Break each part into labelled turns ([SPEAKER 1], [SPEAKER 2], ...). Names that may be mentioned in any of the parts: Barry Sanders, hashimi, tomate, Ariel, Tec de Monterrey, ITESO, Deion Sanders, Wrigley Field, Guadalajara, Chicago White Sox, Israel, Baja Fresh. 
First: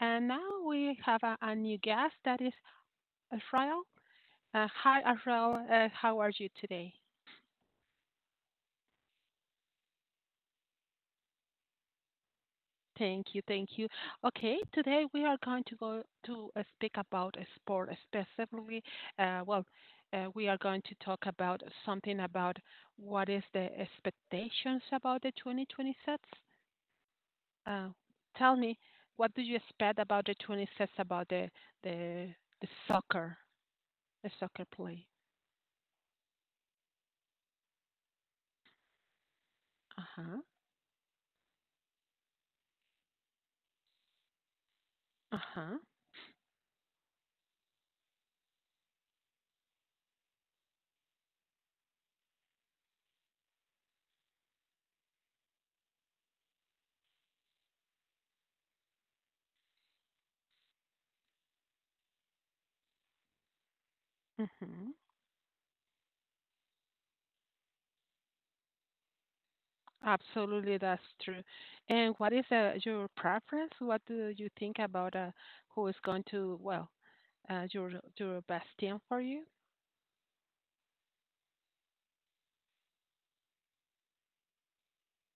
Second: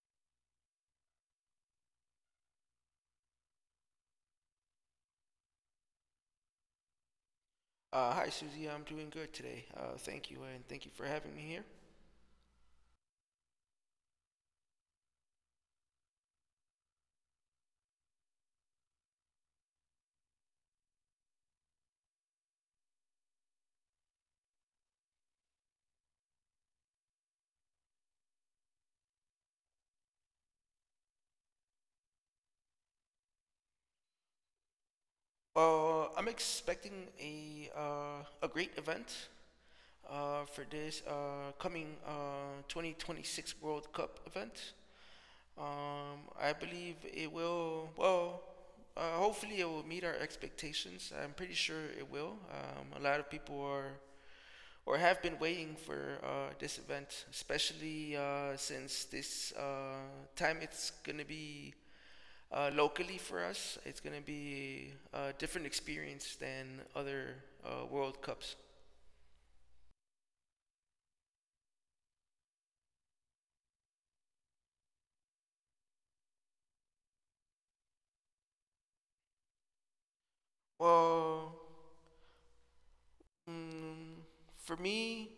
[SPEAKER 1] and now we have a new guest that is Israel. Hi, Israel. How are you today?
[SPEAKER 2] Hi, Susie. I'm doing good today. Thank you, and thank you for having me here.
[SPEAKER 1] Thank you, thank you. Okay, today we are going to go to speak about a sport, specifically. Well, we are going to talk about something about what is the expectations about the 2026. Uh, Tell me, what do you expect about the 26 about the the soccer? A soccer play.
[SPEAKER 2] I'm expecting a great event
[SPEAKER 1] Uh-huh.
[SPEAKER 2] for this coming 2026 World Cup event.
[SPEAKER 1] Uh-huh.
[SPEAKER 2] I believe it will. Well, hopefully, it will meet our expectations. I'm pretty sure it will. A lot of people are or have been waiting for this event, especially since this time it's gonna be. Locally for us, it's going to be
[SPEAKER 1] Mhm.
[SPEAKER 2] a different experience than other World Cups.
[SPEAKER 1] Absolutely, that's true. And what is your preference? What do you think about who is going to, well, your best team for you?
[SPEAKER 2] Well, mm, for me,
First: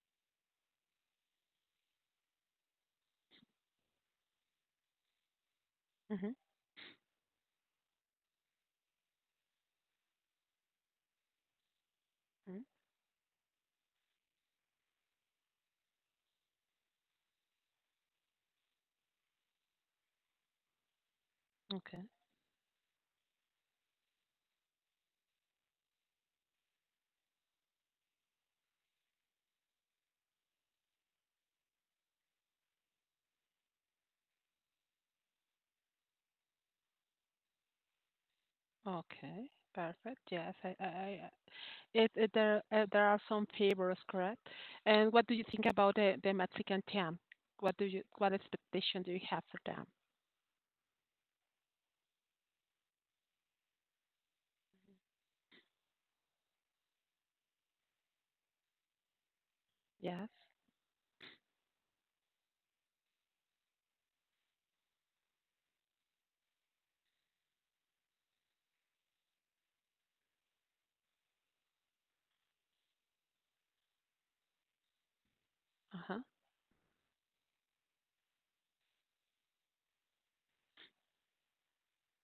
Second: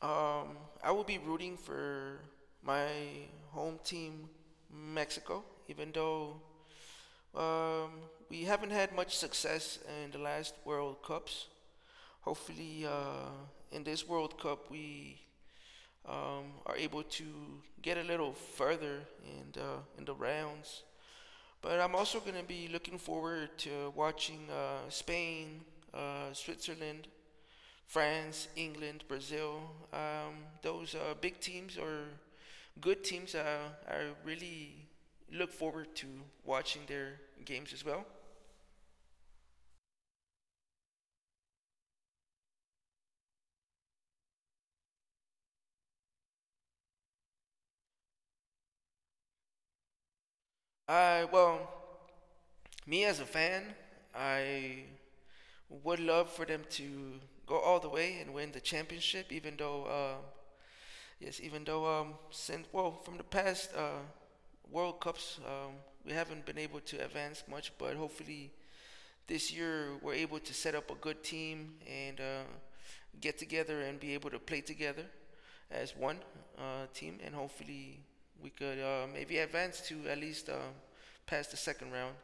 [SPEAKER 2] um, I will be rooting for my home team, Mexico, even
[SPEAKER 1] Mm-hmm.
[SPEAKER 2] though um, we haven't had much success in the last World Cups.
[SPEAKER 1] Mm-hmm.
[SPEAKER 2] Hopefully, in this World Cup, we are able to get a little further in the rounds. But I'm
[SPEAKER 1] Okay.
[SPEAKER 2] also going to be looking forward to watching Spain, Switzerland, France, England, Brazil. Um, those big teams or good teams. I really look forward to watching their games as well.
[SPEAKER 1] Okay. Perfect. Yes. I. I. I it, it. There. There are some favors, correct? And what do you think about the Mexican team? What expectation do you have for them?
[SPEAKER 2] I well, me as a fan, I would love for them to go all the way and win the championship, even though
[SPEAKER 1] Yes.
[SPEAKER 2] yes, even though since well from the past World Cups, we haven't been able to advance much, but hopefully this year we're able to set up a good team and get together and be able to play together as
[SPEAKER 1] Uh
[SPEAKER 2] one
[SPEAKER 1] huh.
[SPEAKER 2] team, and hopefully we could maybe advance to at least past the second round.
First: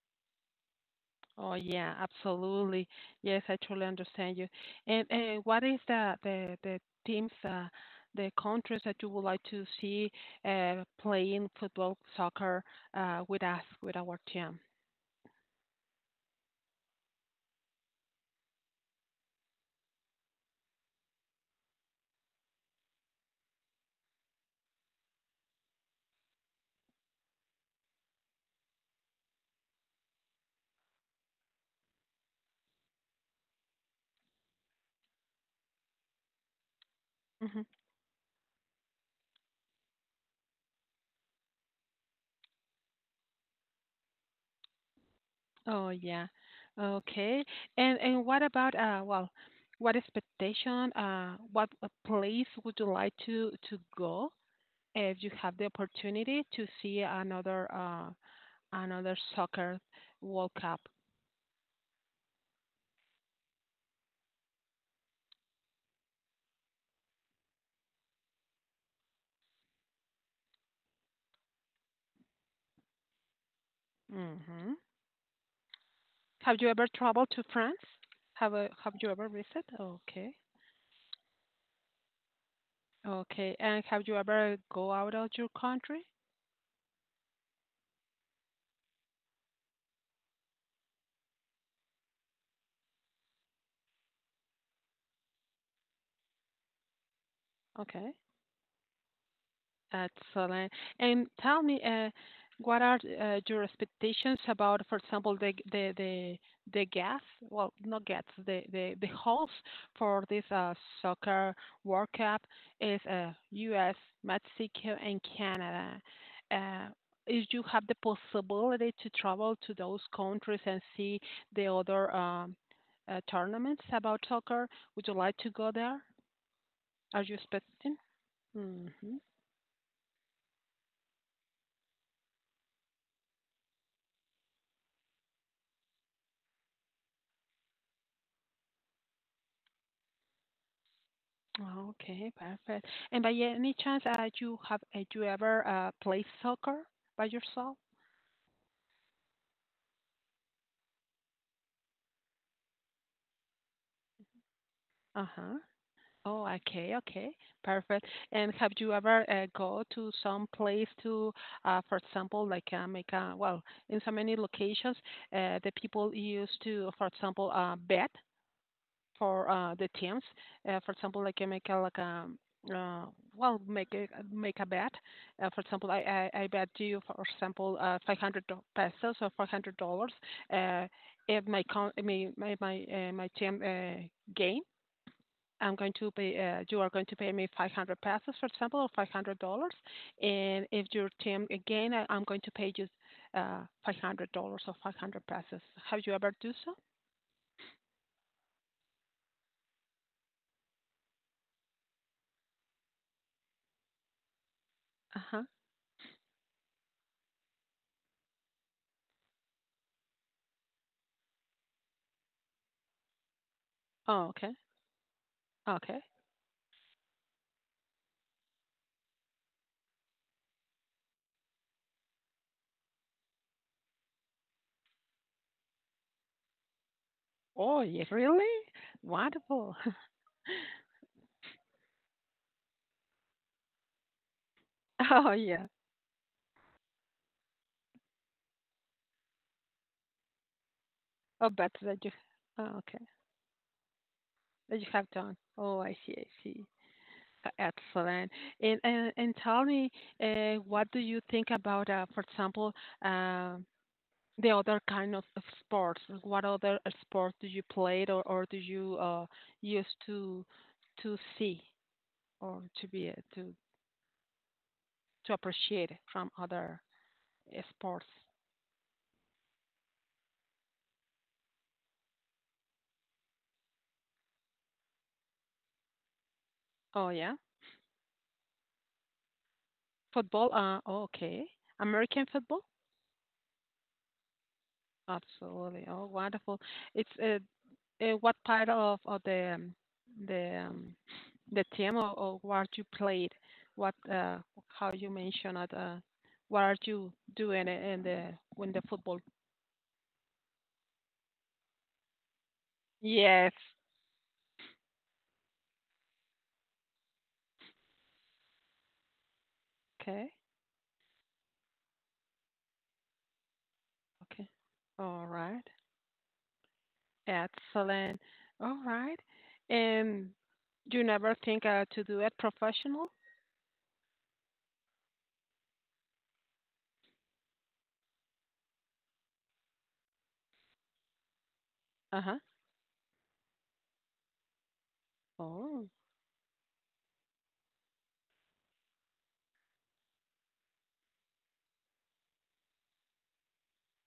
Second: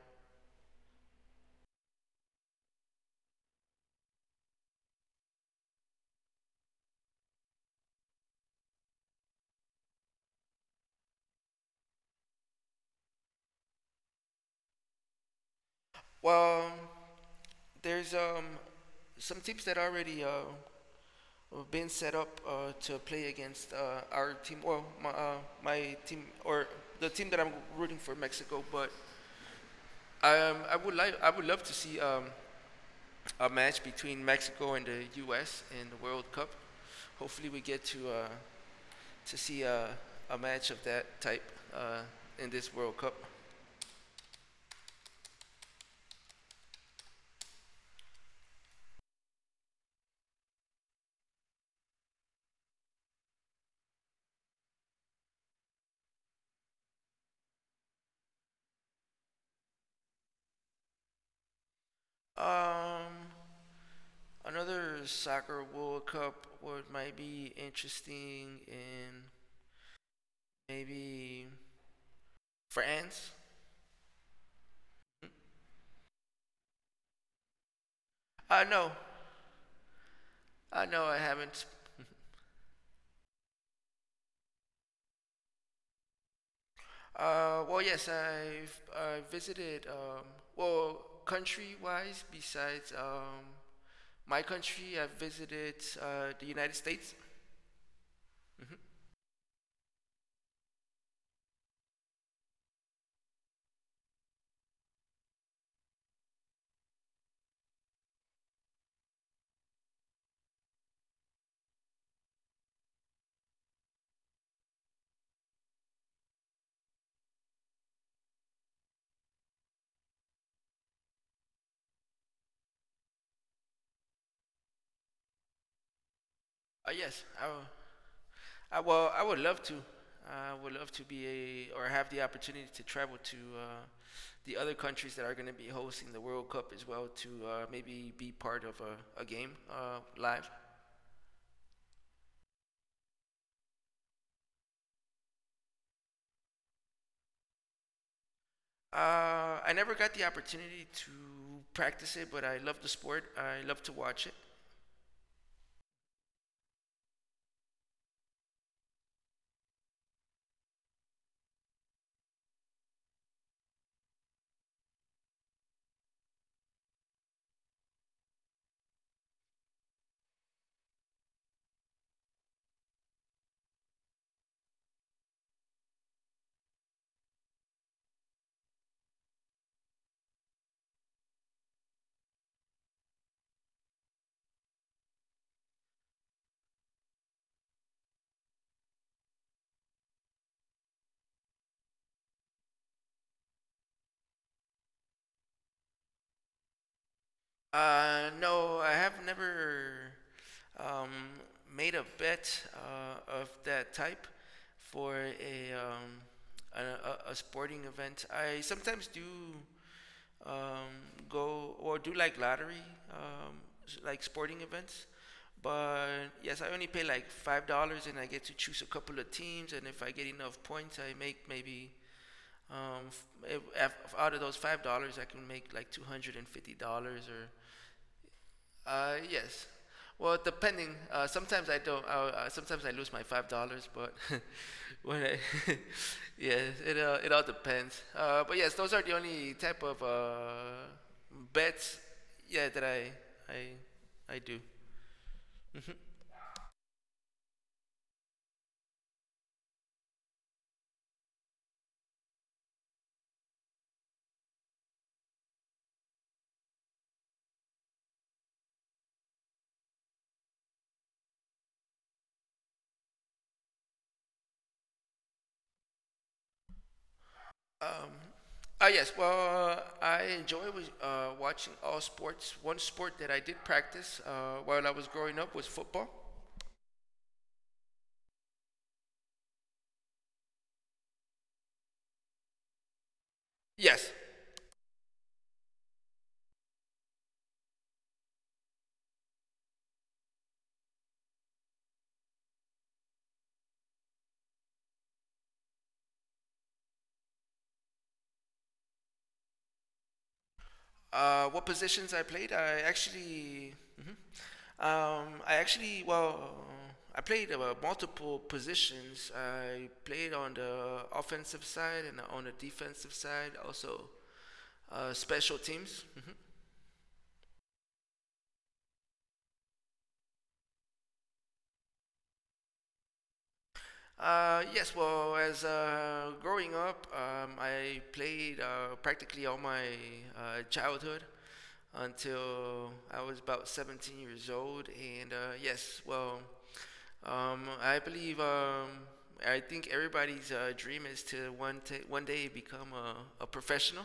[SPEAKER 1] Oh, yeah, absolutely. Yes, I truly understand you. And what is the teams, the countries that you would like to see playing football, soccer with us, with our team?
[SPEAKER 2] Well, there's some teams that already of being set up to play against our team, well, my team or the team that I'm rooting for, Mexico. But I would love to see a match between Mexico and the U.S. in the World Cup. Hopefully, we
[SPEAKER 1] Hmm.
[SPEAKER 2] get to see a match of that type uh, in this World Cup.
[SPEAKER 1] Oh, yeah. Okay. And what about well, what expectation? What place would you like to go if you have the opportunity to see another another soccer World Cup?
[SPEAKER 2] Um, Another soccer World Cup would might be interesting in maybe France.
[SPEAKER 1] Mm-hmm. Have you ever traveled to France?
[SPEAKER 2] No,
[SPEAKER 1] Have you ever visited? Okay.
[SPEAKER 2] No, I haven't.
[SPEAKER 1] Okay. And have you ever go out of your country?
[SPEAKER 2] Well, yes, I visited, well, country wise, besides my country, I've visited the United States.
[SPEAKER 1] Okay.
[SPEAKER 2] Hmm.
[SPEAKER 1] Excellent. And tell me, what are your expectations about, for example, the gas? Well, not gas, the host for this soccer World Cup is U.S., Mexico, and Canada. Uh, if you have the possibility to travel to those countries and see the other tournaments about soccer, would you like to go there? Are
[SPEAKER 2] Yes,
[SPEAKER 1] you expecting? Hmm.
[SPEAKER 2] well, I would love to. I would love to or have the opportunity to travel to the other countries that are going to be hosting the World Cup as well to maybe be part of a game live.
[SPEAKER 1] Oh, okay, perfect. And by any chance, you ever played soccer by yourself?
[SPEAKER 2] I never got the opportunity to practice it, but I love the sport. I love to watch it.
[SPEAKER 1] Uh-huh. Oh, okay, okay, perfect. And have you ever go to some place to, for example, like make a, well, in so many locations, the people used to, for example, bet for the teams. For example, like I can make a, like a uh, well, make a bet. For example, I bet you, for example, 500 pesos or $500. Uh, if my con- my, my team gain. I'm going to pay. You are going to pay me 500 pesos, for example, or $500. And if your team again, I'm going to pay you $500 or 500 pesos. Have you ever do so?
[SPEAKER 2] No, I have never um, made a bet of that type for
[SPEAKER 1] Uh huh.
[SPEAKER 2] a sporting event. I sometimes do um, go or do like lottery, um, like
[SPEAKER 1] Oh, okay.
[SPEAKER 2] sporting events.
[SPEAKER 1] Okay.
[SPEAKER 2] But yes, I only pay like $5, and I get to choose a couple of teams. And if I get enough points, I make maybe. Um, if, if out of those $5, I can make like $250, or
[SPEAKER 1] Oh, yeah, really?
[SPEAKER 2] yes.
[SPEAKER 1] Wonderful.
[SPEAKER 2] Well, depending. Sometimes I don't. Sometimes I lose my $5, but when
[SPEAKER 1] Oh,
[SPEAKER 2] I,
[SPEAKER 1] yeah.
[SPEAKER 2] yeah, it all depends. But yes, those are the only type of
[SPEAKER 1] Oh, but
[SPEAKER 2] bets, yeah,
[SPEAKER 1] oh,
[SPEAKER 2] that
[SPEAKER 1] okay,
[SPEAKER 2] I do.
[SPEAKER 1] that you have done. Oh, I
[SPEAKER 2] Hmm.
[SPEAKER 1] see, I see. Excellent. And tell me, what do you think about, for example, uh, the other kind of sports? What other sport do you play or do you use to see or to be to appreciate from other sports?
[SPEAKER 2] Um, yes, well, I enjoy watching all sports. One sport that I did practice while I was growing up was football.
[SPEAKER 1] Oh, yeah. Football. Oh, okay. American football?
[SPEAKER 2] Yes.
[SPEAKER 1] Absolutely. Oh, wonderful. It's What part of the um, the team, or what you played? What How you mentioned it? What are you doing in the when the football?
[SPEAKER 2] What positions I played?
[SPEAKER 1] Yes.
[SPEAKER 2] Mhm. I actually, well, I played multiple positions. I
[SPEAKER 1] Okay.
[SPEAKER 2] played on the offensive side and on the defensive side, also
[SPEAKER 1] Okay. All
[SPEAKER 2] special
[SPEAKER 1] right.
[SPEAKER 2] teams. Mhm.
[SPEAKER 1] Excellent. All right. And you never think to do it professional?
[SPEAKER 2] Yes, well, as growing up, I played practically all my childhood
[SPEAKER 1] Uh huh.
[SPEAKER 2] until I was about 17 years old. And
[SPEAKER 1] Oh.
[SPEAKER 2] yes, well, um, I believe, um, I think everybody's dream is to one day become a professional.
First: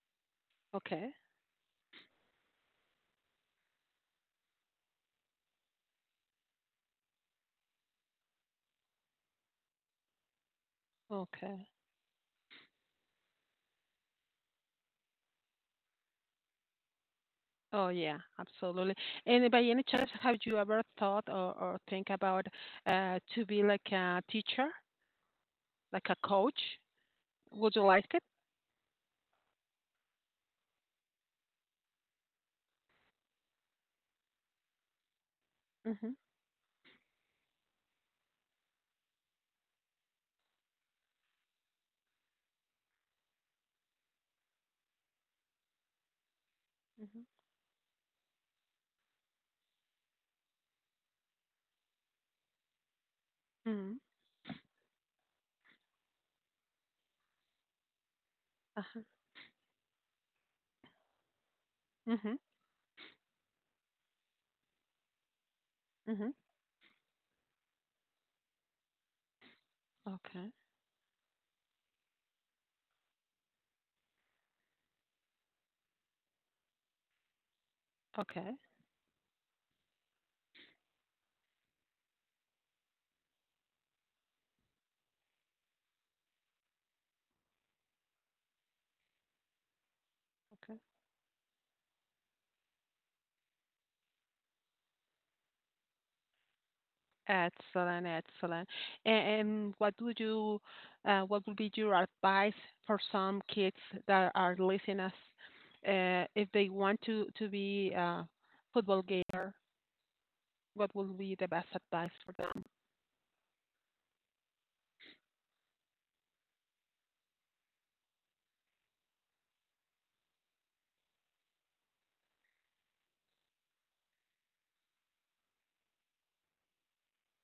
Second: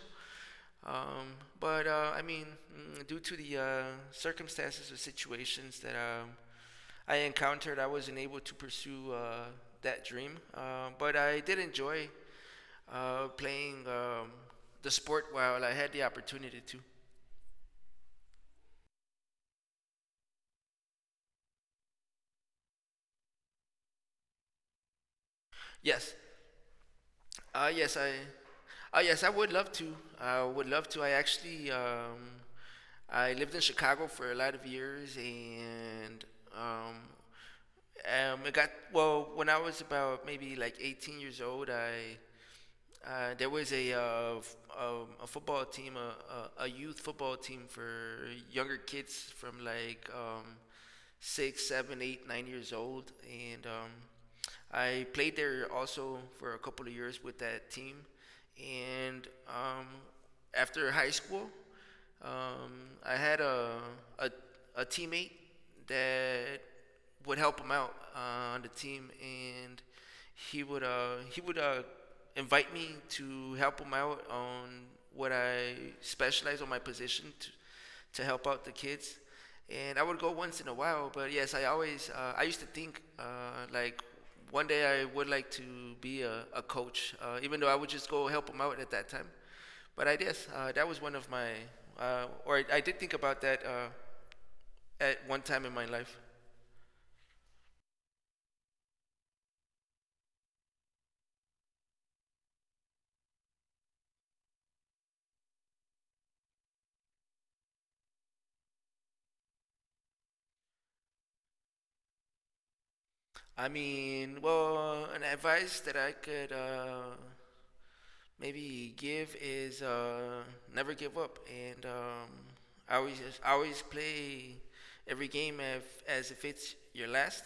[SPEAKER 1] Okay.
[SPEAKER 2] Um, but I mean, due to the circumstances or situations that I encountered, I wasn't able to pursue that dream. But I did
[SPEAKER 1] Okay.
[SPEAKER 2] enjoy playing the sport while I had the opportunity to.
[SPEAKER 1] Oh yeah, absolutely. And by any chance, have you ever thought or think about to be like a teacher, like
[SPEAKER 2] Yes,
[SPEAKER 1] a coach? Would you
[SPEAKER 2] yes,
[SPEAKER 1] like it?
[SPEAKER 2] yes, I would love to. I would love to. I lived in Chicago for a lot of years,
[SPEAKER 1] Mm-hmm.
[SPEAKER 2] and um, it got well when I was about maybe like 18 years old. I There was a football team, a youth
[SPEAKER 1] Mm-hmm.
[SPEAKER 2] football team for younger kids from like 6, 7, 8, 9 years old, and
[SPEAKER 1] Mm-hmm.
[SPEAKER 2] I played there also for a couple of years with that team.
[SPEAKER 1] Uh-huh.
[SPEAKER 2] And after high school,
[SPEAKER 1] Mm-hmm.
[SPEAKER 2] um, I had a a teammate
[SPEAKER 1] Mm-hmm.
[SPEAKER 2] that would help him out on the team, and
[SPEAKER 1] Okay.
[SPEAKER 2] he would invite me to help him out on what I specialize on my position to help
[SPEAKER 1] Okay.
[SPEAKER 2] out the kids. And I would go once in a while, but yes, I used to think like one day I would like to be a coach, even though I would just go help him out at that time. But I guess
[SPEAKER 1] Okay.
[SPEAKER 2] that was one of my, or I did think about that at one time in my life.
[SPEAKER 1] Excellent. Excellent. And what would be your advice for some kids that are listening us, if they want to be a football gamer? What would be the best advice for them?
[SPEAKER 2] I mean, well, an advice that I could maybe give is never give up, and I always play every game as if it's your last.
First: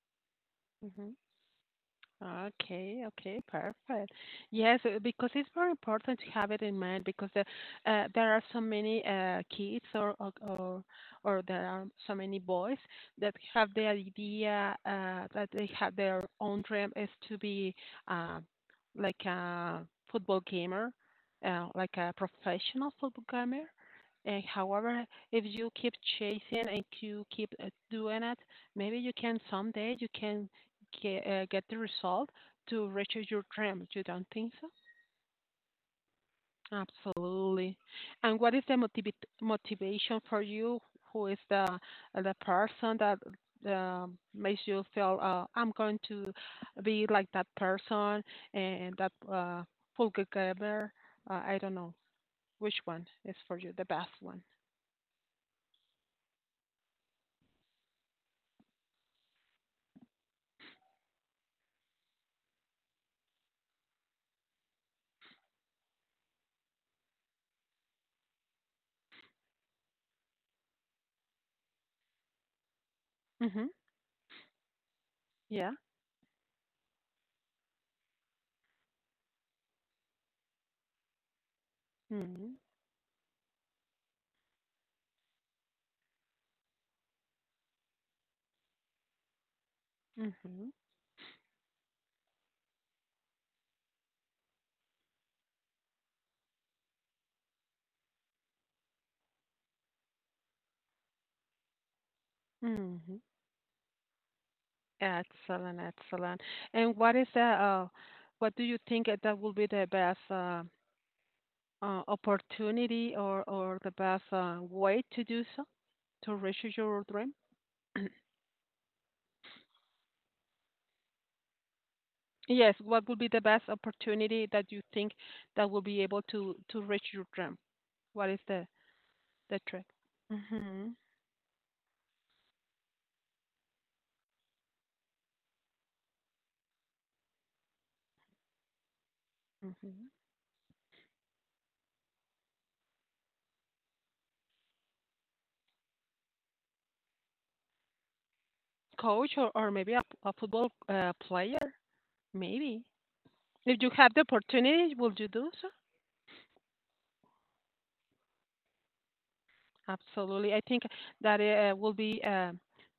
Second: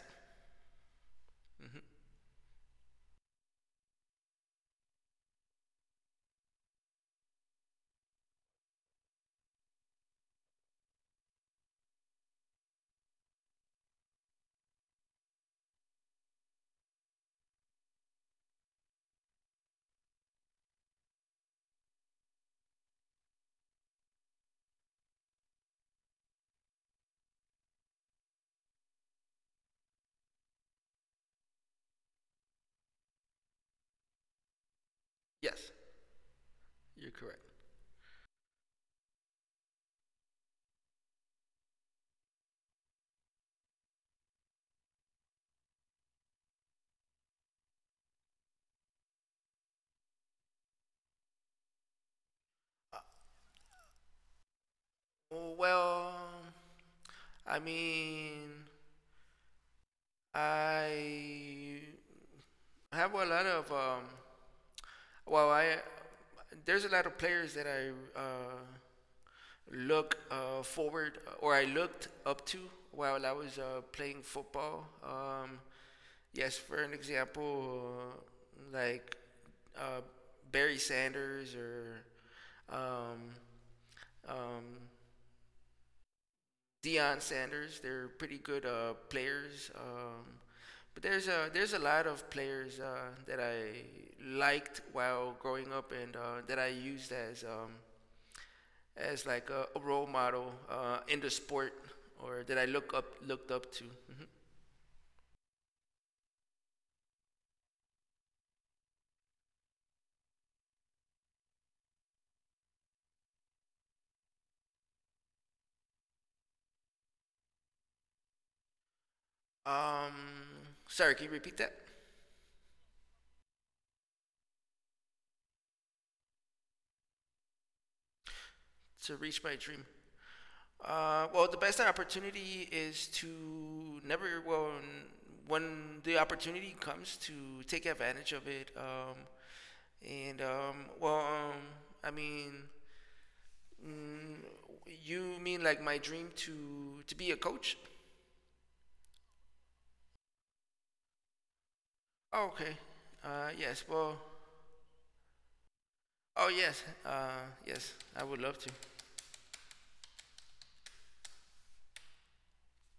[SPEAKER 1] Mhm.
[SPEAKER 2] Hmm.
[SPEAKER 1] Okay, okay, perfect. Yes, because it's very important to have it in mind because there are so many kids or there are so many boys that have the idea that they have their own dream is to be uh, like a football gamer, like a professional football gamer. And however, if you keep chasing and you keep doing it, maybe you can someday you can get the result to reach your dream. You don't think so?
[SPEAKER 2] Yes, you're correct.
[SPEAKER 1] Absolutely. And what is the motivation for you? Who is the person that makes you feel I'm going to be like that person and that Fulgageber? I don't know which
[SPEAKER 2] Uh,
[SPEAKER 1] one is for you the best one.
[SPEAKER 2] well, I mean, I have a lot of Well, I there's a lot of players that uh, I looked up to while I was
[SPEAKER 1] Mhm.
[SPEAKER 2] playing football.
[SPEAKER 1] Yeah.
[SPEAKER 2] Yes, for an example, uh, like uh, Barry Sanders or
[SPEAKER 1] Mhm.
[SPEAKER 2] um, um, Deion Sanders, they're pretty good players.
[SPEAKER 1] Mhm.
[SPEAKER 2] But there's a lot of players that I liked while growing up and that I used as like a role model in the sport or that I look up
[SPEAKER 1] Mhm.
[SPEAKER 2] looked up to. Hmm.
[SPEAKER 1] Excellent, excellent. And what is that? What do you think that that will be the best opportunity or the best way to do so to reach your dream?
[SPEAKER 2] Um, Sorry, can you repeat that?
[SPEAKER 1] Yes, what would be the best opportunity that you think that will be able to reach your dream? What is the
[SPEAKER 2] To reach my
[SPEAKER 1] the
[SPEAKER 2] dream.
[SPEAKER 1] trick? Hmm.
[SPEAKER 2] Well, the best opportunity is to never. Well, when the opportunity comes, to take advantage of it.
[SPEAKER 1] Hmm.
[SPEAKER 2] And well, I mean, mm, you mean like my dream to be a coach?
[SPEAKER 1] Coach or maybe a football player,
[SPEAKER 2] Oh, okay.
[SPEAKER 1] maybe. If
[SPEAKER 2] Yes.
[SPEAKER 1] you have
[SPEAKER 2] Well,
[SPEAKER 1] the opportunity, will you do so?
[SPEAKER 2] oh yes, yes, I would love to.
[SPEAKER 1] Absolutely. I think that will be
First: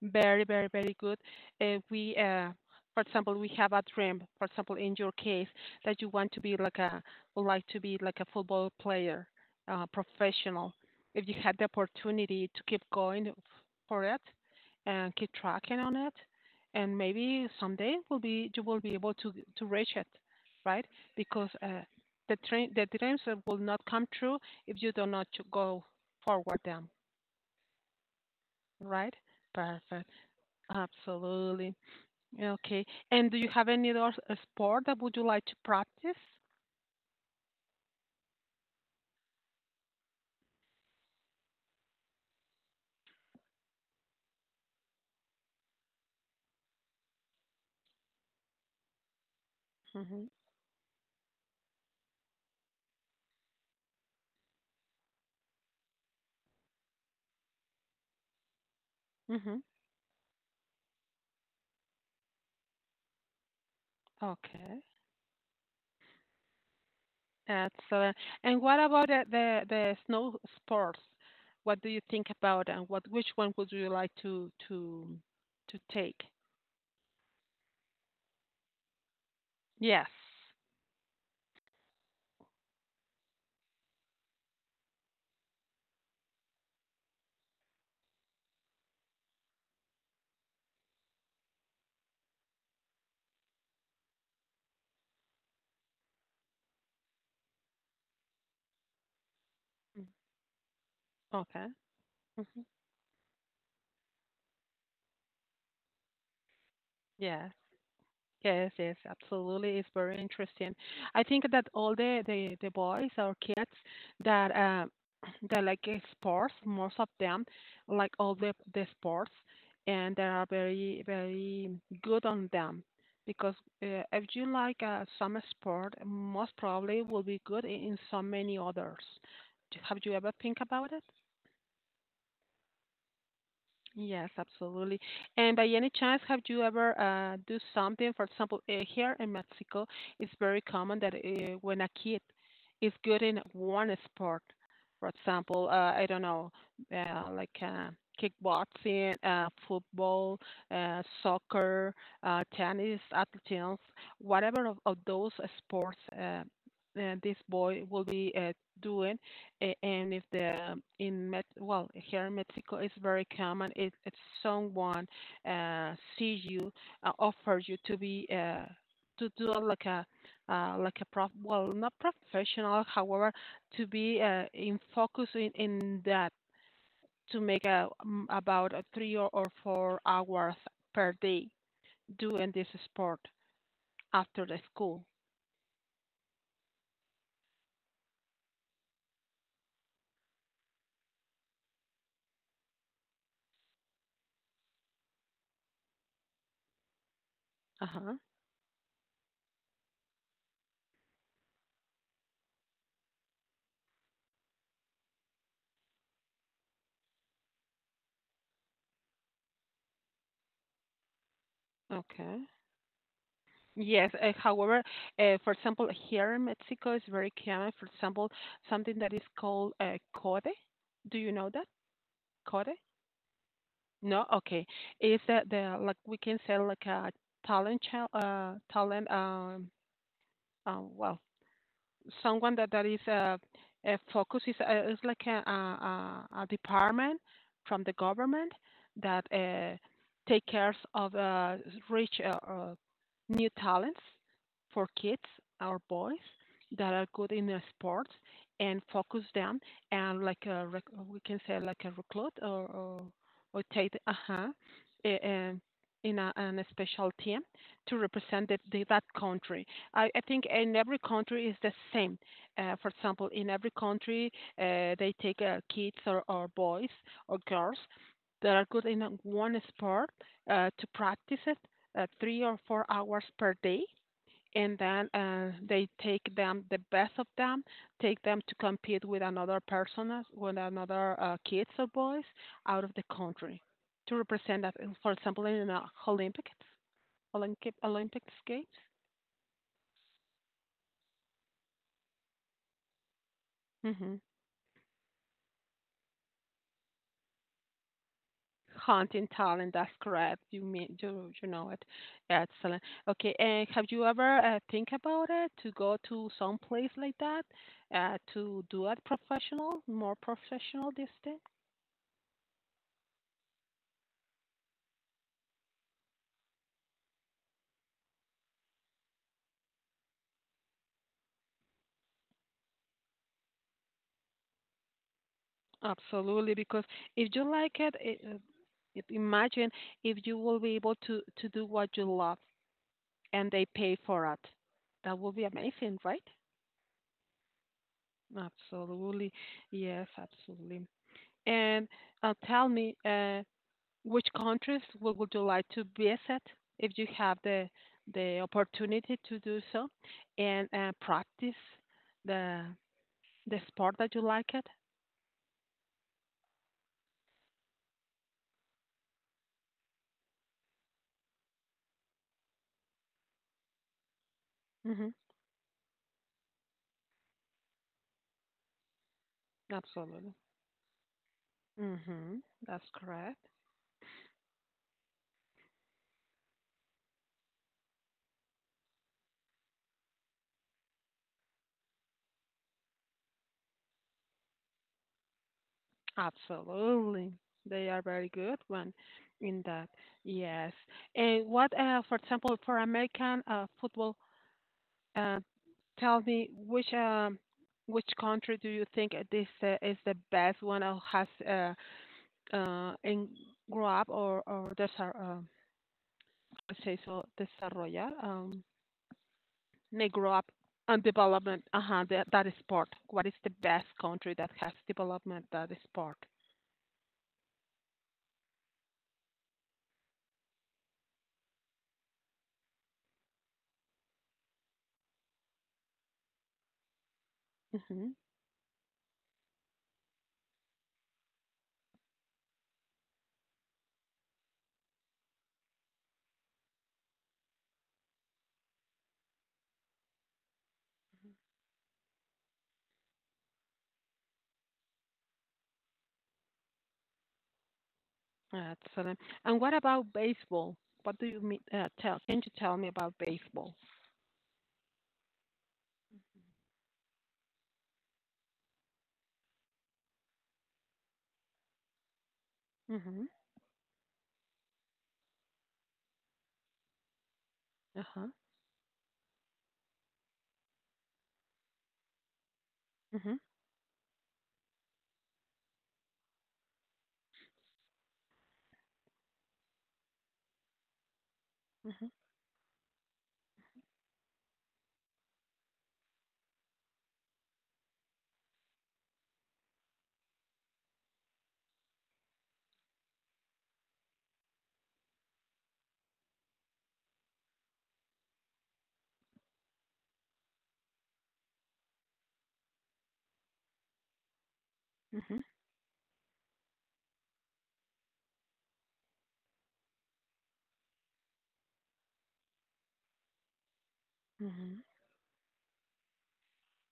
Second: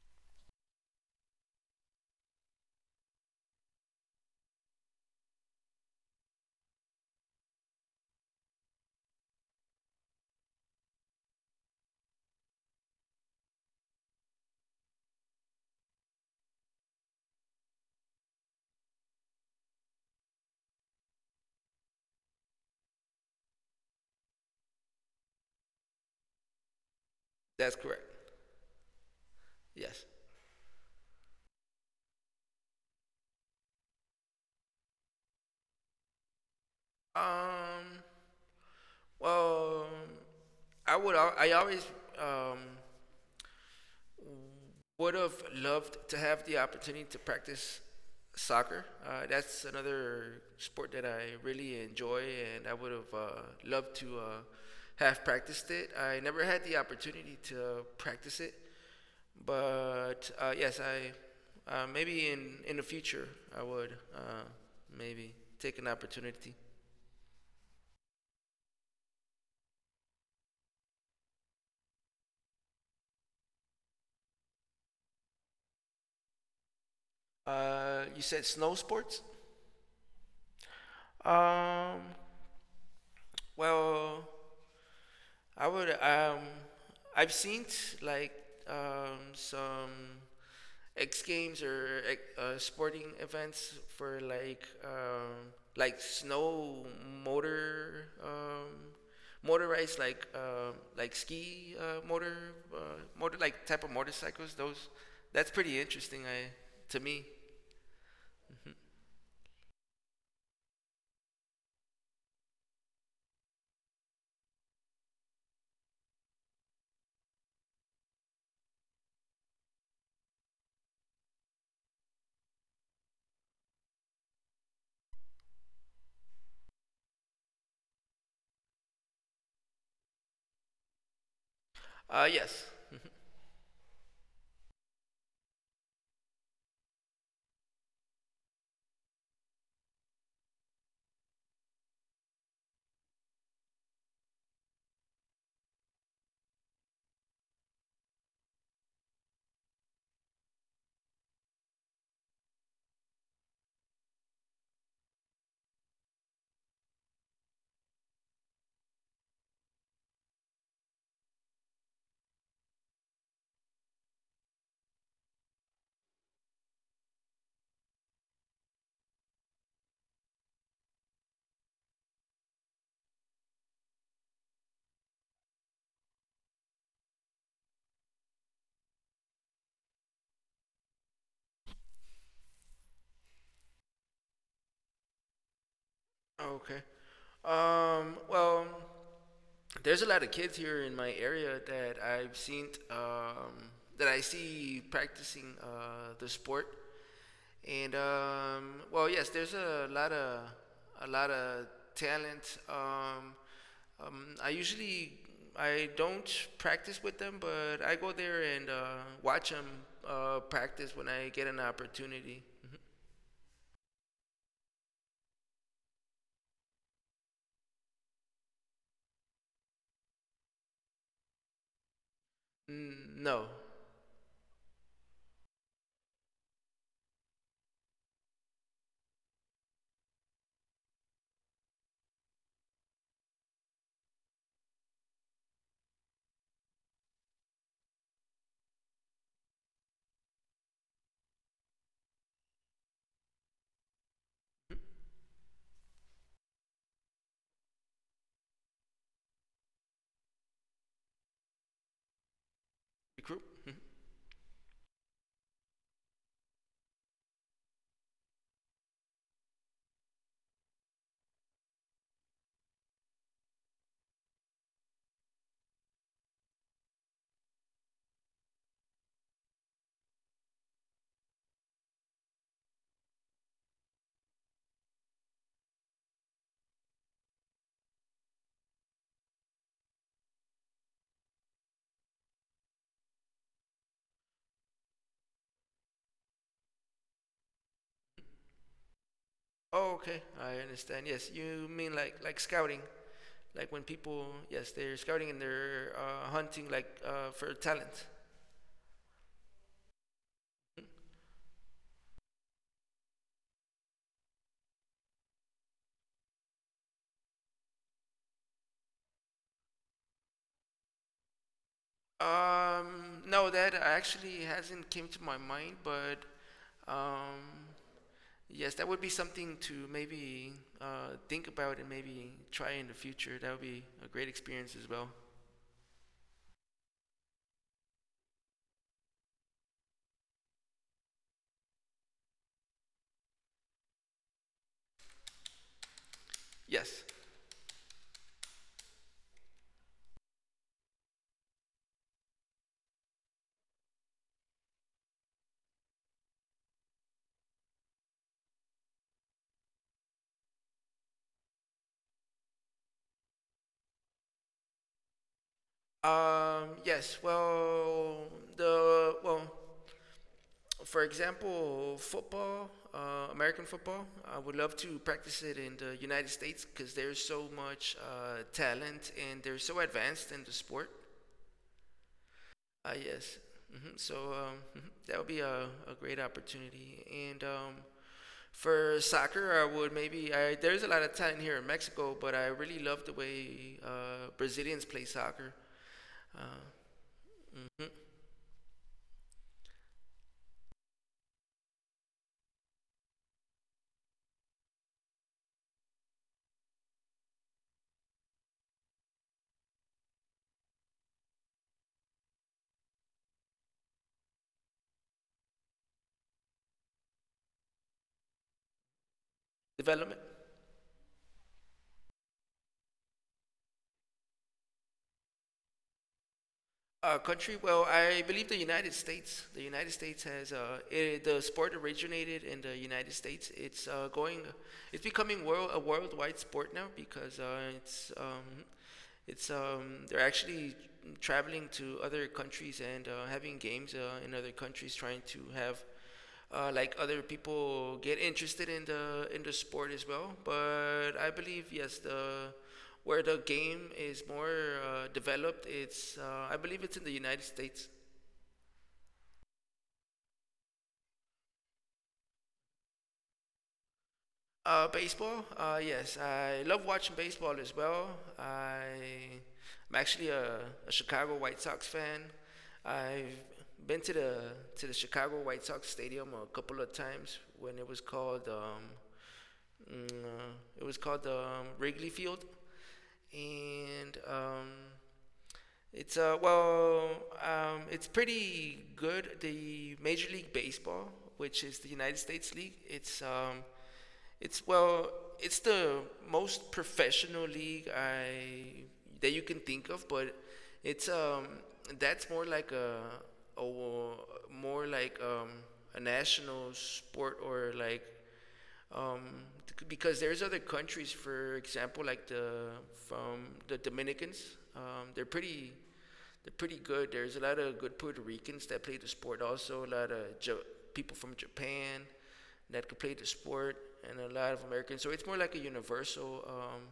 [SPEAKER 1] very, very, very good if we, for example, we have a dream, for example, in your case, that you want to be would like to be like a football player, professional. If you had the opportunity to keep going for it and keep tracking on it, and maybe someday will be you will be able to reach it, right? Because the dreams will not come true if you do not to go forward them,
[SPEAKER 2] That's correct.
[SPEAKER 1] right?
[SPEAKER 2] Yes.
[SPEAKER 1] Perfect. Absolutely. Okay. And do you have any other sport that would you like to practice?
[SPEAKER 2] Um. Well, I always um would have loved to have the opportunity to practice soccer. That's
[SPEAKER 1] Mm-hmm.
[SPEAKER 2] another sport that I really enjoy, and I would have loved to have practiced it. I never had the opportunity to practice it.
[SPEAKER 1] Mm-hmm.
[SPEAKER 2] But yes, I maybe in the future I would
[SPEAKER 1] Okay.
[SPEAKER 2] maybe take an opportunity.
[SPEAKER 1] Excellent. And what about the snow sports? What do you think about and what which one would you like to take?
[SPEAKER 2] You said snow sports.
[SPEAKER 1] Yes.
[SPEAKER 2] Um, well, I would. I've seen like some X Games or sporting events for like snow motor motorized
[SPEAKER 1] Mm.
[SPEAKER 2] like
[SPEAKER 1] Okay.
[SPEAKER 2] ski motor
[SPEAKER 1] Mm-hmm.
[SPEAKER 2] uh, motor like type of motorcycles. Those That's pretty interesting. I To me,
[SPEAKER 1] Yeah. Yes, yes, absolutely. It's very interesting. I think that all the boys or kids that that like sports, most of them like all the sports, and they are very very good on them because if you like some sport, most probably will be good in so many others. Have you ever think about it?
[SPEAKER 2] yes.
[SPEAKER 1] Yes, absolutely. And by any chance, have you ever do something? For example, here in Mexico, it's very common that when a kid is good in one sport, for example, I don't know, like kickboxing, football, soccer, tennis, athletics, whatever of those sports this boy will be doing and if the in Met well here in Mexico it's very common if someone sees you offers you to be to do like a prof well not professional however to be in focus in that to make a, about a three or 4 hours per day doing this sport after the school.
[SPEAKER 2] Okay. Well, there's a lot of kids here in my area that I see practicing the sport.
[SPEAKER 1] Uh
[SPEAKER 2] And
[SPEAKER 1] huh.
[SPEAKER 2] well, yes, there's a lot of talent. Um, I usually I don't practice with them, but I go there and watch them practice when I get an opportunity.
[SPEAKER 1] Okay. Yes. However, for example, here in Mexico is very common. For example, something that is called code. Do you know that code?
[SPEAKER 2] Mm, no,
[SPEAKER 1] No. Okay. It's the like we can say like a talent talent well someone that is focuses is like a department from the government that take cares of rich new talents for kids or boys that are good in sports and focus them and like a we can say like a recruit or or,
[SPEAKER 2] recruit.
[SPEAKER 1] or take in a, an a special team to represent that country. I think in every country is the same. For example, in every country, they take kids or boys or girls that are good in one sport to practice it 3 or 4 hours per day. And then they take them, the best of them, take them to compete with another person, with another kids or boys out of the country to represent that, for example, in the Olympic, Olympic Games.
[SPEAKER 2] Oh, okay, I understand. Yes, you mean like scouting, like when
[SPEAKER 1] Hmm.
[SPEAKER 2] people yes they're scouting and they're hunting like for talent. Mm.
[SPEAKER 1] Hunting talent, that's correct. You mean you know it. Excellent. Okay, and have you ever think about it to go to some place like that to do it professional, more professional this thing?
[SPEAKER 2] No, that actually hasn't came to my mind, but um, yes, that would be something to maybe think about and maybe try in the future. That would be a great experience as well.
[SPEAKER 1] Absolutely, because if you like it, imagine if you will be able to do what you love and they pay for it. That would be amazing, right?
[SPEAKER 2] Yes.
[SPEAKER 1] Absolutely. Yes, absolutely. And tell me, which countries would you like to visit if you have the opportunity to do so and practice the the sport that you like it.
[SPEAKER 2] Yes. Well, for example, football, American football. I would love to
[SPEAKER 1] Hmm.
[SPEAKER 2] practice it in the United States because there's so much talent and they're so advanced
[SPEAKER 1] Absolutely.
[SPEAKER 2] in the sport.
[SPEAKER 1] Hmm. That's
[SPEAKER 2] Yes.
[SPEAKER 1] correct.
[SPEAKER 2] Hmm. So that would be a great opportunity. And for soccer, I would maybe I, there's a lot of talent here in Mexico, but I really love the way Brazilians play soccer. Uh,
[SPEAKER 1] Absolutely, they are
[SPEAKER 2] mhm.
[SPEAKER 1] very good one in that. Yes. And what for example for american football, uh, tell me which which country do you think this is the best one or has uh, en- grow up or, say so, desarrollar, may
[SPEAKER 2] Development.
[SPEAKER 1] grow up and development, uh-huh, that is part. What is the best country that has development that is part?
[SPEAKER 2] A country? Well, I believe the United States. The United States the sport originated in the United States. It's becoming world a worldwide sport now because
[SPEAKER 1] Hmm.
[SPEAKER 2] it's they're actually traveling to other countries and having games in other countries, trying to have like other people get interested in the sport as well. But I believe yes, the where the game is more developed, it's I believe it's in the United States.
[SPEAKER 1] Excellent. And what about baseball? What do you mean, tell, can you tell me about baseball?
[SPEAKER 2] Baseball, yes, I love watching baseball as well. I I'm actually a Chicago White Sox fan.
[SPEAKER 1] Mm-hmm.
[SPEAKER 2] I've been to the Chicago White Sox stadium a couple of times when it was
[SPEAKER 1] Uh-huh.
[SPEAKER 2] called. Mm, uh, it was called the Wrigley Field,
[SPEAKER 1] Mm-hmm.
[SPEAKER 2] and it's well, it's pretty good. The Major League Baseball, which is the
[SPEAKER 1] Mm-hmm.
[SPEAKER 2] United States League, it's well, it's the most professional league I that you can think of, but it's that's more like a more like a national sport or like um, because there's other countries, for example, like the from the Dominicans, um, they're
[SPEAKER 1] Mm-hmm.
[SPEAKER 2] pretty they're pretty good. There's a lot of good Puerto Ricans that play the sport, also a lot of people from Japan that could play the sport, and a lot of
[SPEAKER 1] Mm-hmm.
[SPEAKER 2] Americans. So it's more like a universal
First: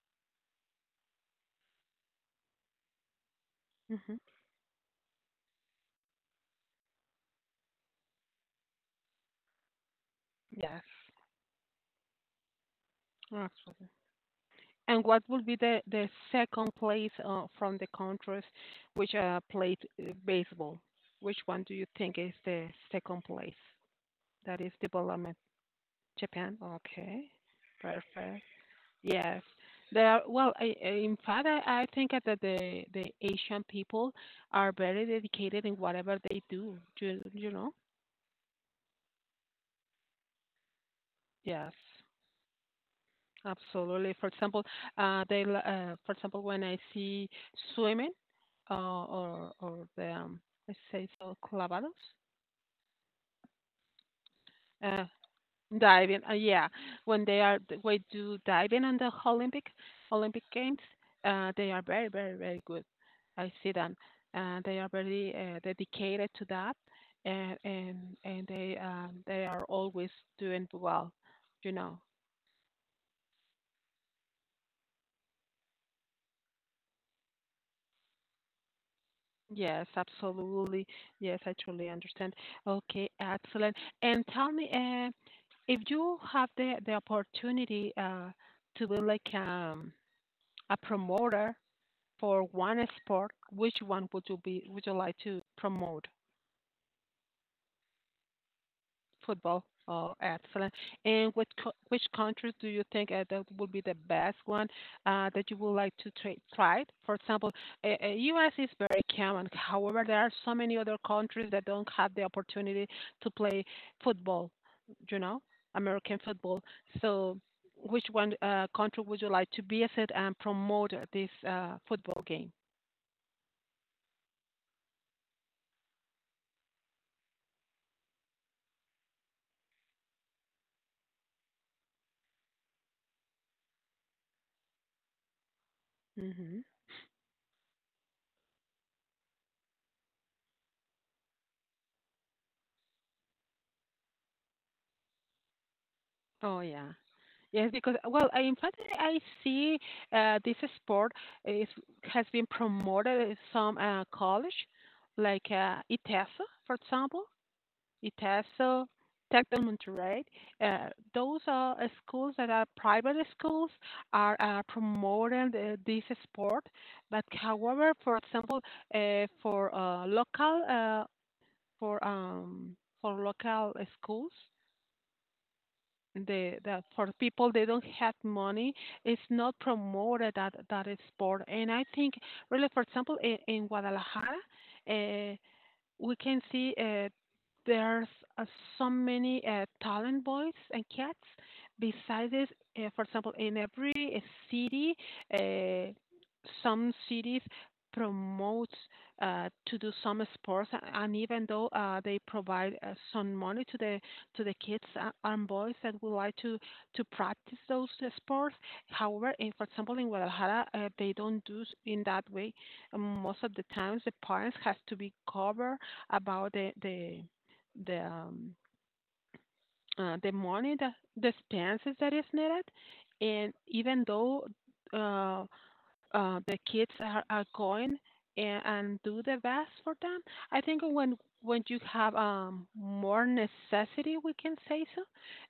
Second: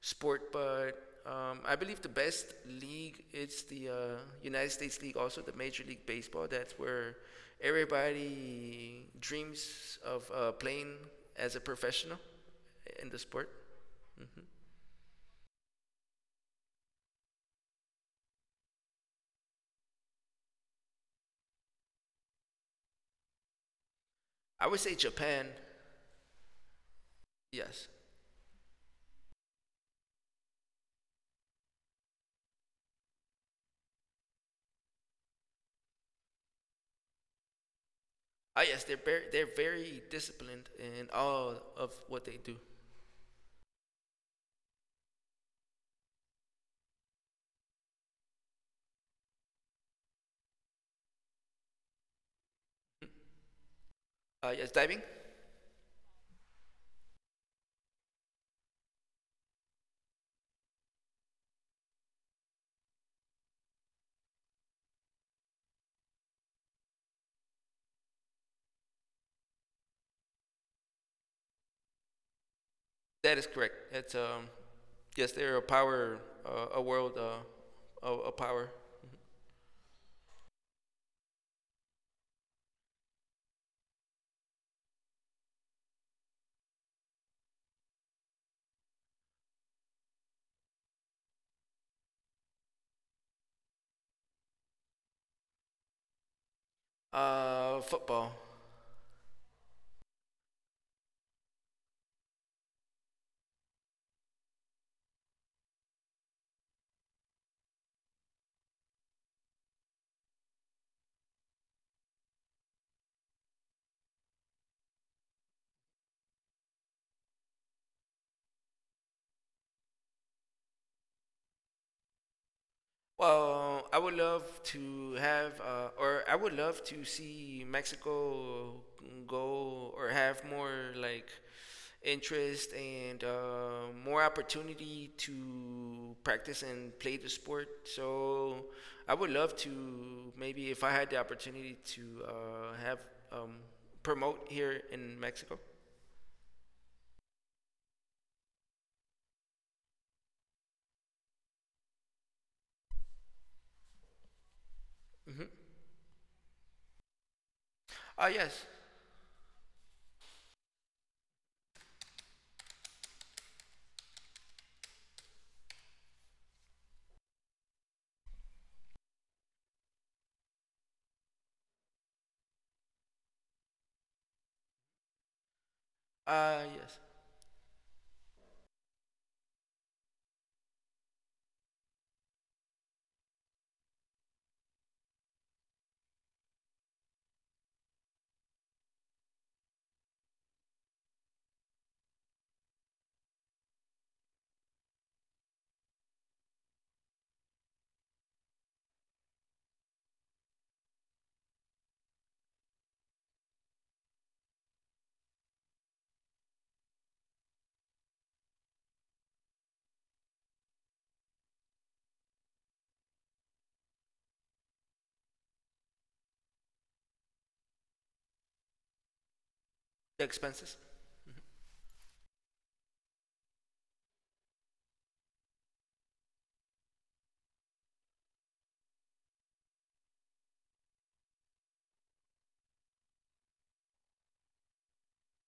[SPEAKER 2] sport, but I believe the best league is the
[SPEAKER 1] Mm-hmm.
[SPEAKER 2] United States League, also the Major League Baseball. That's where everybody dreams of
[SPEAKER 1] Yes.
[SPEAKER 2] playing as a professional in the sport.
[SPEAKER 1] Absolutely.
[SPEAKER 2] Hmm
[SPEAKER 1] And what will be the second place from the countries which played baseball? Which one do you think is the second place? That
[SPEAKER 2] I
[SPEAKER 1] is
[SPEAKER 2] would say
[SPEAKER 1] development.
[SPEAKER 2] Japan.
[SPEAKER 1] Japan. Okay,
[SPEAKER 2] Yes.
[SPEAKER 1] perfect. Yes, they are. Well, in fact, I think that the Asian people are very dedicated in whatever they do. You know.
[SPEAKER 2] Ah, yes, they're very disciplined in all
[SPEAKER 1] Yes.
[SPEAKER 2] of what they do.
[SPEAKER 1] Absolutely. For example, for example, when I see swimming, or the I say so clavados,
[SPEAKER 2] Yes, diving.
[SPEAKER 1] uh, diving. Yeah, when we do diving on the Olympic Games, they are very good. I see them. They are very dedicated to that, and and and they are always doing well. You know.
[SPEAKER 2] That is correct. That's yes, they're a power, a world, a power.
[SPEAKER 1] Yes, absolutely. Yes, I truly understand. Okay, excellent. And tell me, if you have the opportunity to be like a promoter for one sport, which one would you like to promote?
[SPEAKER 2] Football.
[SPEAKER 1] Football. Oh, excellent. And which countries do you think that will be the best one that you would like to try? For example, U.S. is very common. However, there are so many other countries that don't have the opportunity to play football, you know, American football. So, which one country would you like to visit and promote this football game?
[SPEAKER 2] Well, I would love to have, or I would love to see Mexico go or have more like interest and more opportunity to practice
[SPEAKER 1] Hmm.
[SPEAKER 2] and play the sport. So I would love to maybe if I had the opportunity to have um, promote here in Mexico.
[SPEAKER 1] Oh, yeah. Yes, because well, in fact, I see this sport is has been promoted in some college, like
[SPEAKER 2] Mm-hmm.
[SPEAKER 1] ITESO, for example,
[SPEAKER 2] Yes.
[SPEAKER 1] ITESO, Tec de Monterrey. Those are schools that are private schools are promoting this sport. But however, for example, uh, for uh, local uh, for um, for local schools, the that
[SPEAKER 2] Yes.
[SPEAKER 1] for people they don't have money, it's not promoted that that is sport. And I think really for example in guadalajara, uh, we can see there's uh, so many talent boys and cats. Besides this, for example, in every city, uh, some cities promotes to do some sports, and even though they provide some money to the kids and boys that would like to practice those sports. However, for example, in Guadalajara, they don't do in that way. Most of the times, the parents has to be covered about the um,
[SPEAKER 2] The
[SPEAKER 1] the money
[SPEAKER 2] expenses.
[SPEAKER 1] that the expenses that is needed, and even though uh, the kids are going and do the best for them. I think when you have more necessity, we can say so.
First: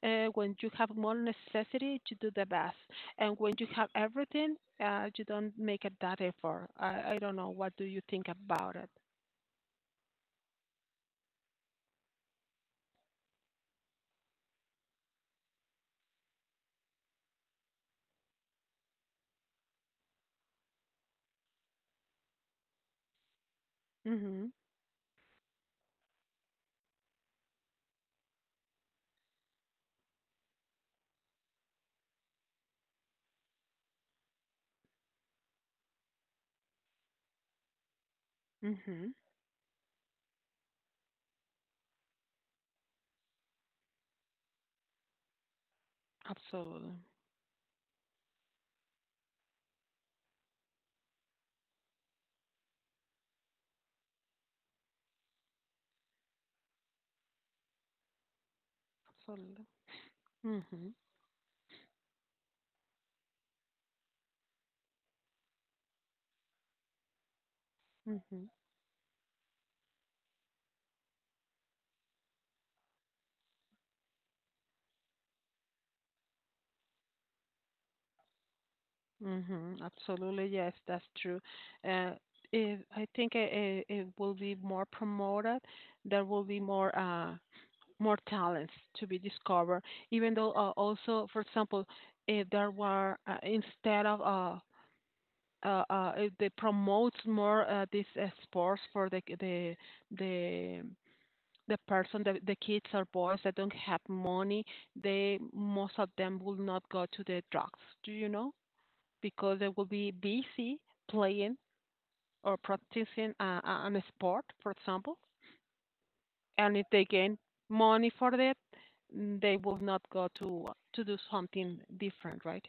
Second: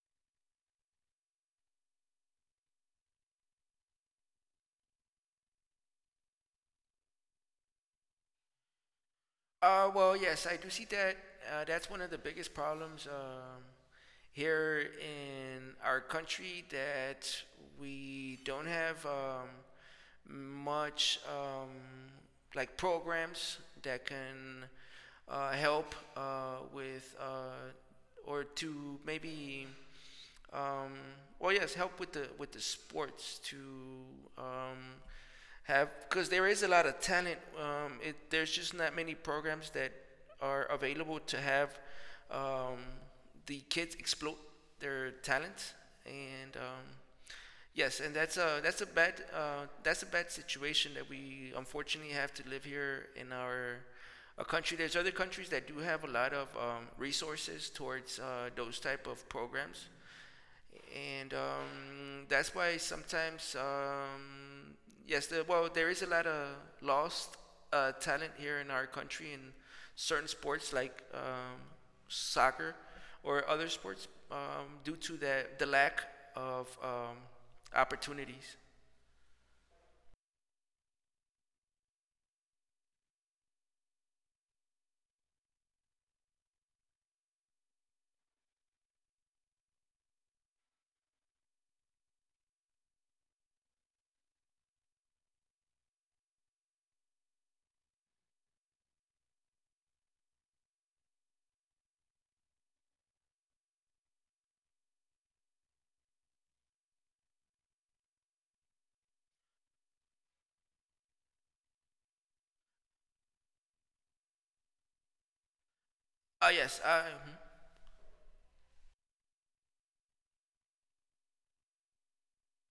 [SPEAKER 1] When you have more necessity, you do the best, and when you have everything, you don't make it that effort. I don't know. What do you think about it?
[SPEAKER 2] Well, yes, I do see that. That's one of the biggest problems here in our country that we don't have much like programs that
[SPEAKER 1] Mhm.
[SPEAKER 2] can help with or to maybe um, well, yes, help with the sports to um, have because there is a lot of talent. There's just not
[SPEAKER 1] Mhm.
[SPEAKER 2] many programs that are available to have um, the kids exploit their talent and.
[SPEAKER 1] Absolutely.
[SPEAKER 2] Yes, and that's a bad situation that we unfortunately have to live here in our a country. There's other countries that do have a lot of resources towards those type of
[SPEAKER 1] Absolutely.
[SPEAKER 2] programs,
[SPEAKER 1] Mhm.
[SPEAKER 2] and that's why sometimes yes well there is a lot of lost talent
[SPEAKER 1] Mhm.
[SPEAKER 2] here in our country in certain sports like soccer or other sports due to the lack of opportunities.
[SPEAKER 1] Mhm. Absolutely. Yes, that's true. Uh, if, I think it will be more promoted. There will be more more talents to be discovered. Even though also, for example, if there were instead of if they promote more this sports for the the kids or boys that don't have money, they most of them will not go to the drugs, do you know, because they will be busy playing or practicing an sport for example.
[SPEAKER 2] Ah
[SPEAKER 1] And
[SPEAKER 2] yes
[SPEAKER 1] if they
[SPEAKER 2] mhm.
[SPEAKER 1] gain money for that, mm, they will not go to do something different, right?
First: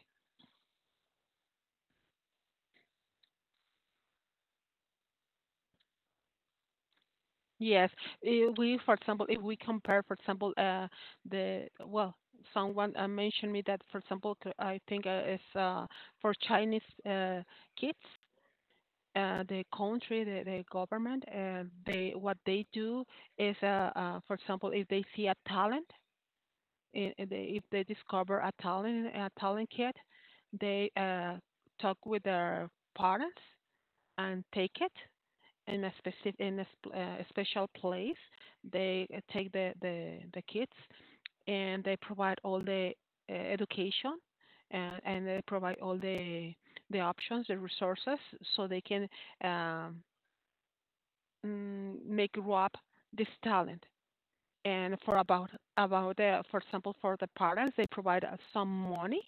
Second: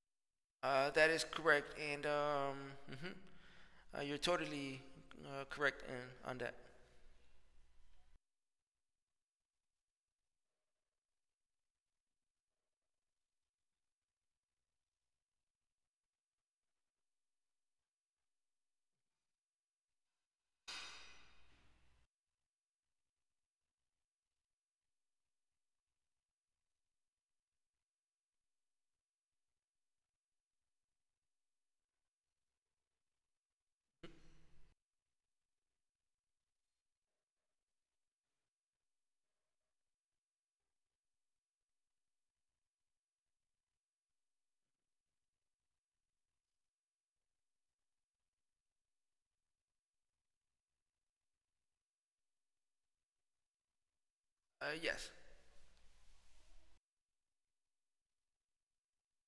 [SPEAKER 2] That is correct and mhm. You're totally correct on that.
[SPEAKER 1] Yes, we, for example, if we compare, for example, the well, someone mentioned me that, for example, I think it's for Chinese uh, kids, the government, they what they do is, for example, if they see a talent, if they discover a talent kid, they talk with their parents and take it in a a special place. They take the kids and they provide all the education and they provide all the options, the resources, so they can um, make grow up this talent. And
[SPEAKER 2] Yes.
[SPEAKER 1] for about for example, for the parents, they provide some money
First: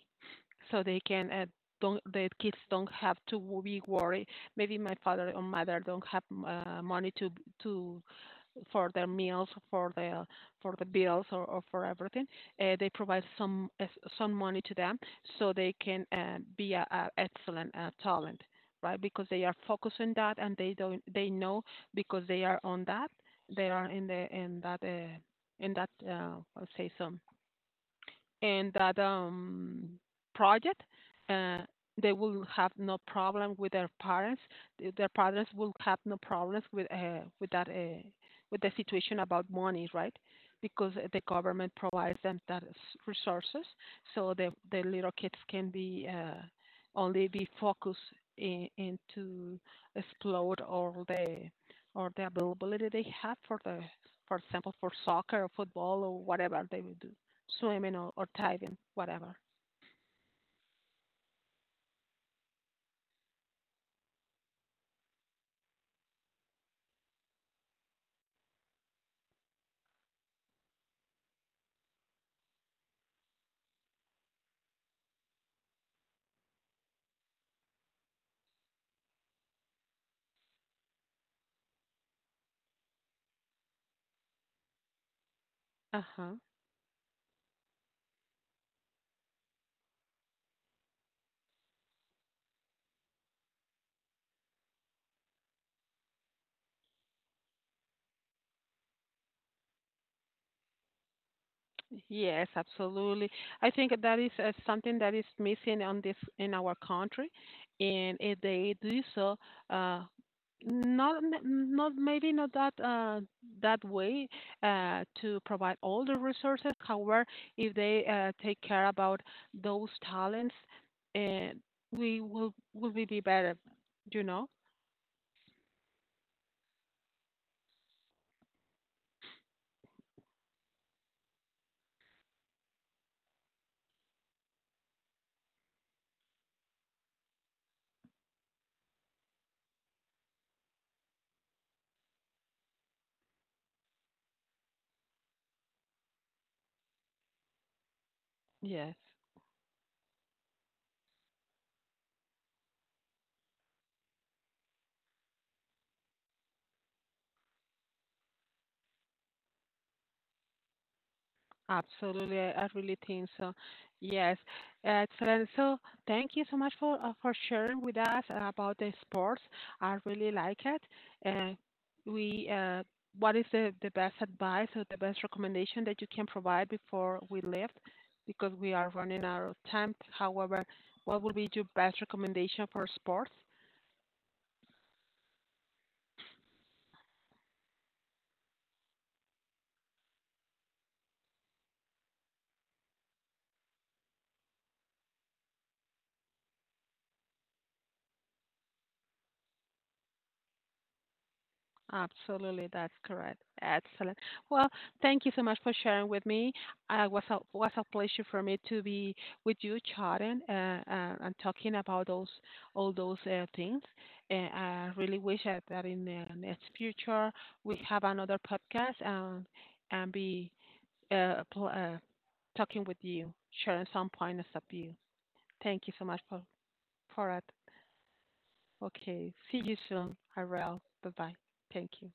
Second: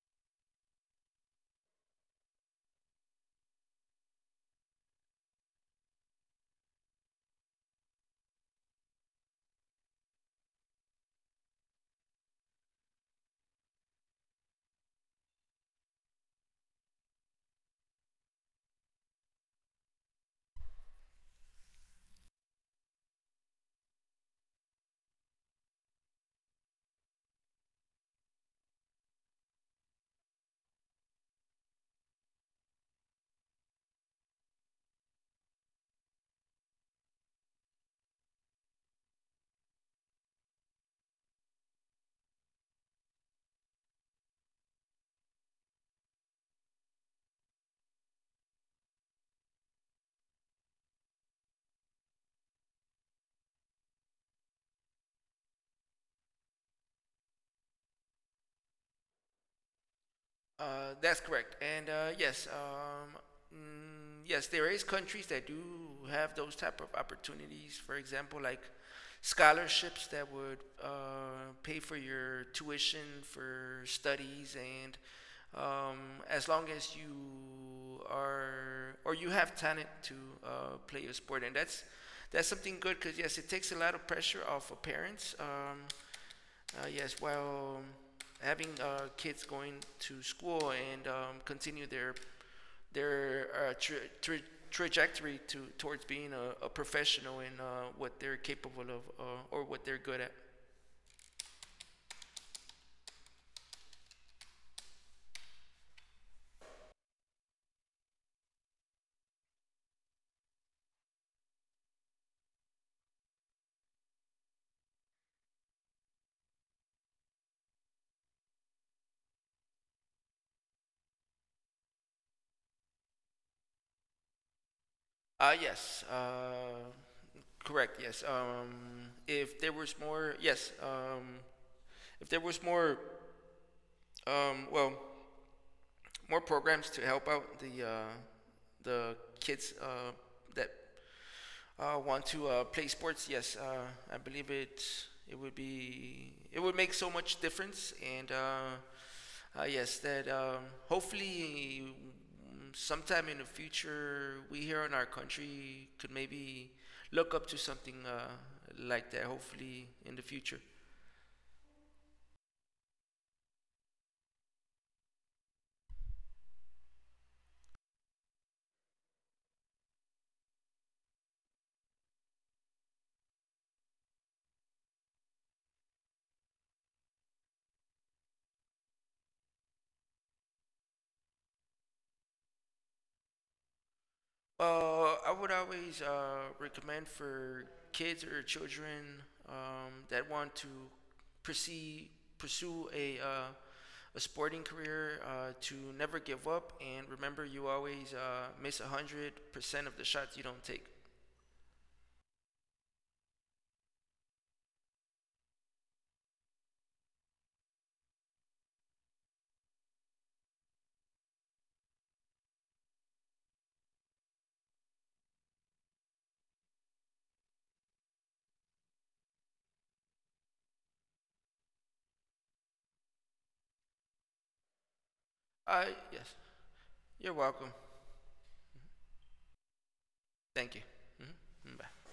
[SPEAKER 1] so they can don't the kids don't have to be worried. Maybe my father or mother don't have money to for their meals, for the bills, or for everything. They provide some money to them so they can a excellent talent, right? Because they are focused on that and they don't they know because they are on that they are in the in that in that uh, I'll say so in that project, uh, they will have no problem with their parents. Their parents will have no problems with that with the situation about money, right? Because the government provides them that resources, so the little kids can be only be focused into explore all the or the availability they have for the for example for soccer or football or whatever they will do, swimming or diving, whatever.
[SPEAKER 2] That's correct. And yes, mm, yes, there is countries that do have those type of opportunities. For example, like scholarships that would pay for your tuition for studies, and um, as long as you are or you have talent to uh, play a sport, and that's something good because yes, it takes a lot of pressure off of parents.
[SPEAKER 1] Uh huh.
[SPEAKER 2] Yes, while having kids going to school and continue their trajectory to towards being a professional in what they're capable of or what they're good at.
[SPEAKER 1] Yes, absolutely. I think that is something that is missing on this in our country, and if they do so, uh, not maybe not that that way to provide all the resources. However, if they take care about those talents, uh, we will be better. You know?
[SPEAKER 2] Yes, correct. Yes. If there was more, yes. If there was more, well, more programs to help out the kids that want to play sports, yes, I believe it would be it would make so much difference, and
[SPEAKER 1] Yes.
[SPEAKER 2] yes, that hopefully sometime in the future we here in our country could maybe look up to something like that. Hopefully in the future.
[SPEAKER 1] Absolutely, I really think so. Yes, excellent. So, thank you so much for sharing with us about the sports. I really like it. Uh, we, uh, what is the best advice or the best recommendation that you can provide before we leave? Because we are running out of time. However, what would be your best recommendation for sports?
[SPEAKER 2] I would always recommend for kids or children that want to proceed, pursue a sporting career to never give up and remember you always miss 100% of the shots you don't take.
[SPEAKER 1] Absolutely, that's correct. Excellent. Well, thank you so much for sharing with me. It was a pleasure for me to be with you chatting and talking about those all those things. And I really wish that in the next future we have another podcast and be uh, pl- uh, talking with you, sharing some points of view. Thank
[SPEAKER 2] Uh,
[SPEAKER 1] you so much
[SPEAKER 2] yes,
[SPEAKER 1] for
[SPEAKER 2] you're
[SPEAKER 1] it.
[SPEAKER 2] welcome.
[SPEAKER 1] Okay, see you soon,
[SPEAKER 2] Thank you.
[SPEAKER 1] Ariel. Bye bye.
[SPEAKER 2] Hmm
[SPEAKER 1] Thank you.
[SPEAKER 2] Bye.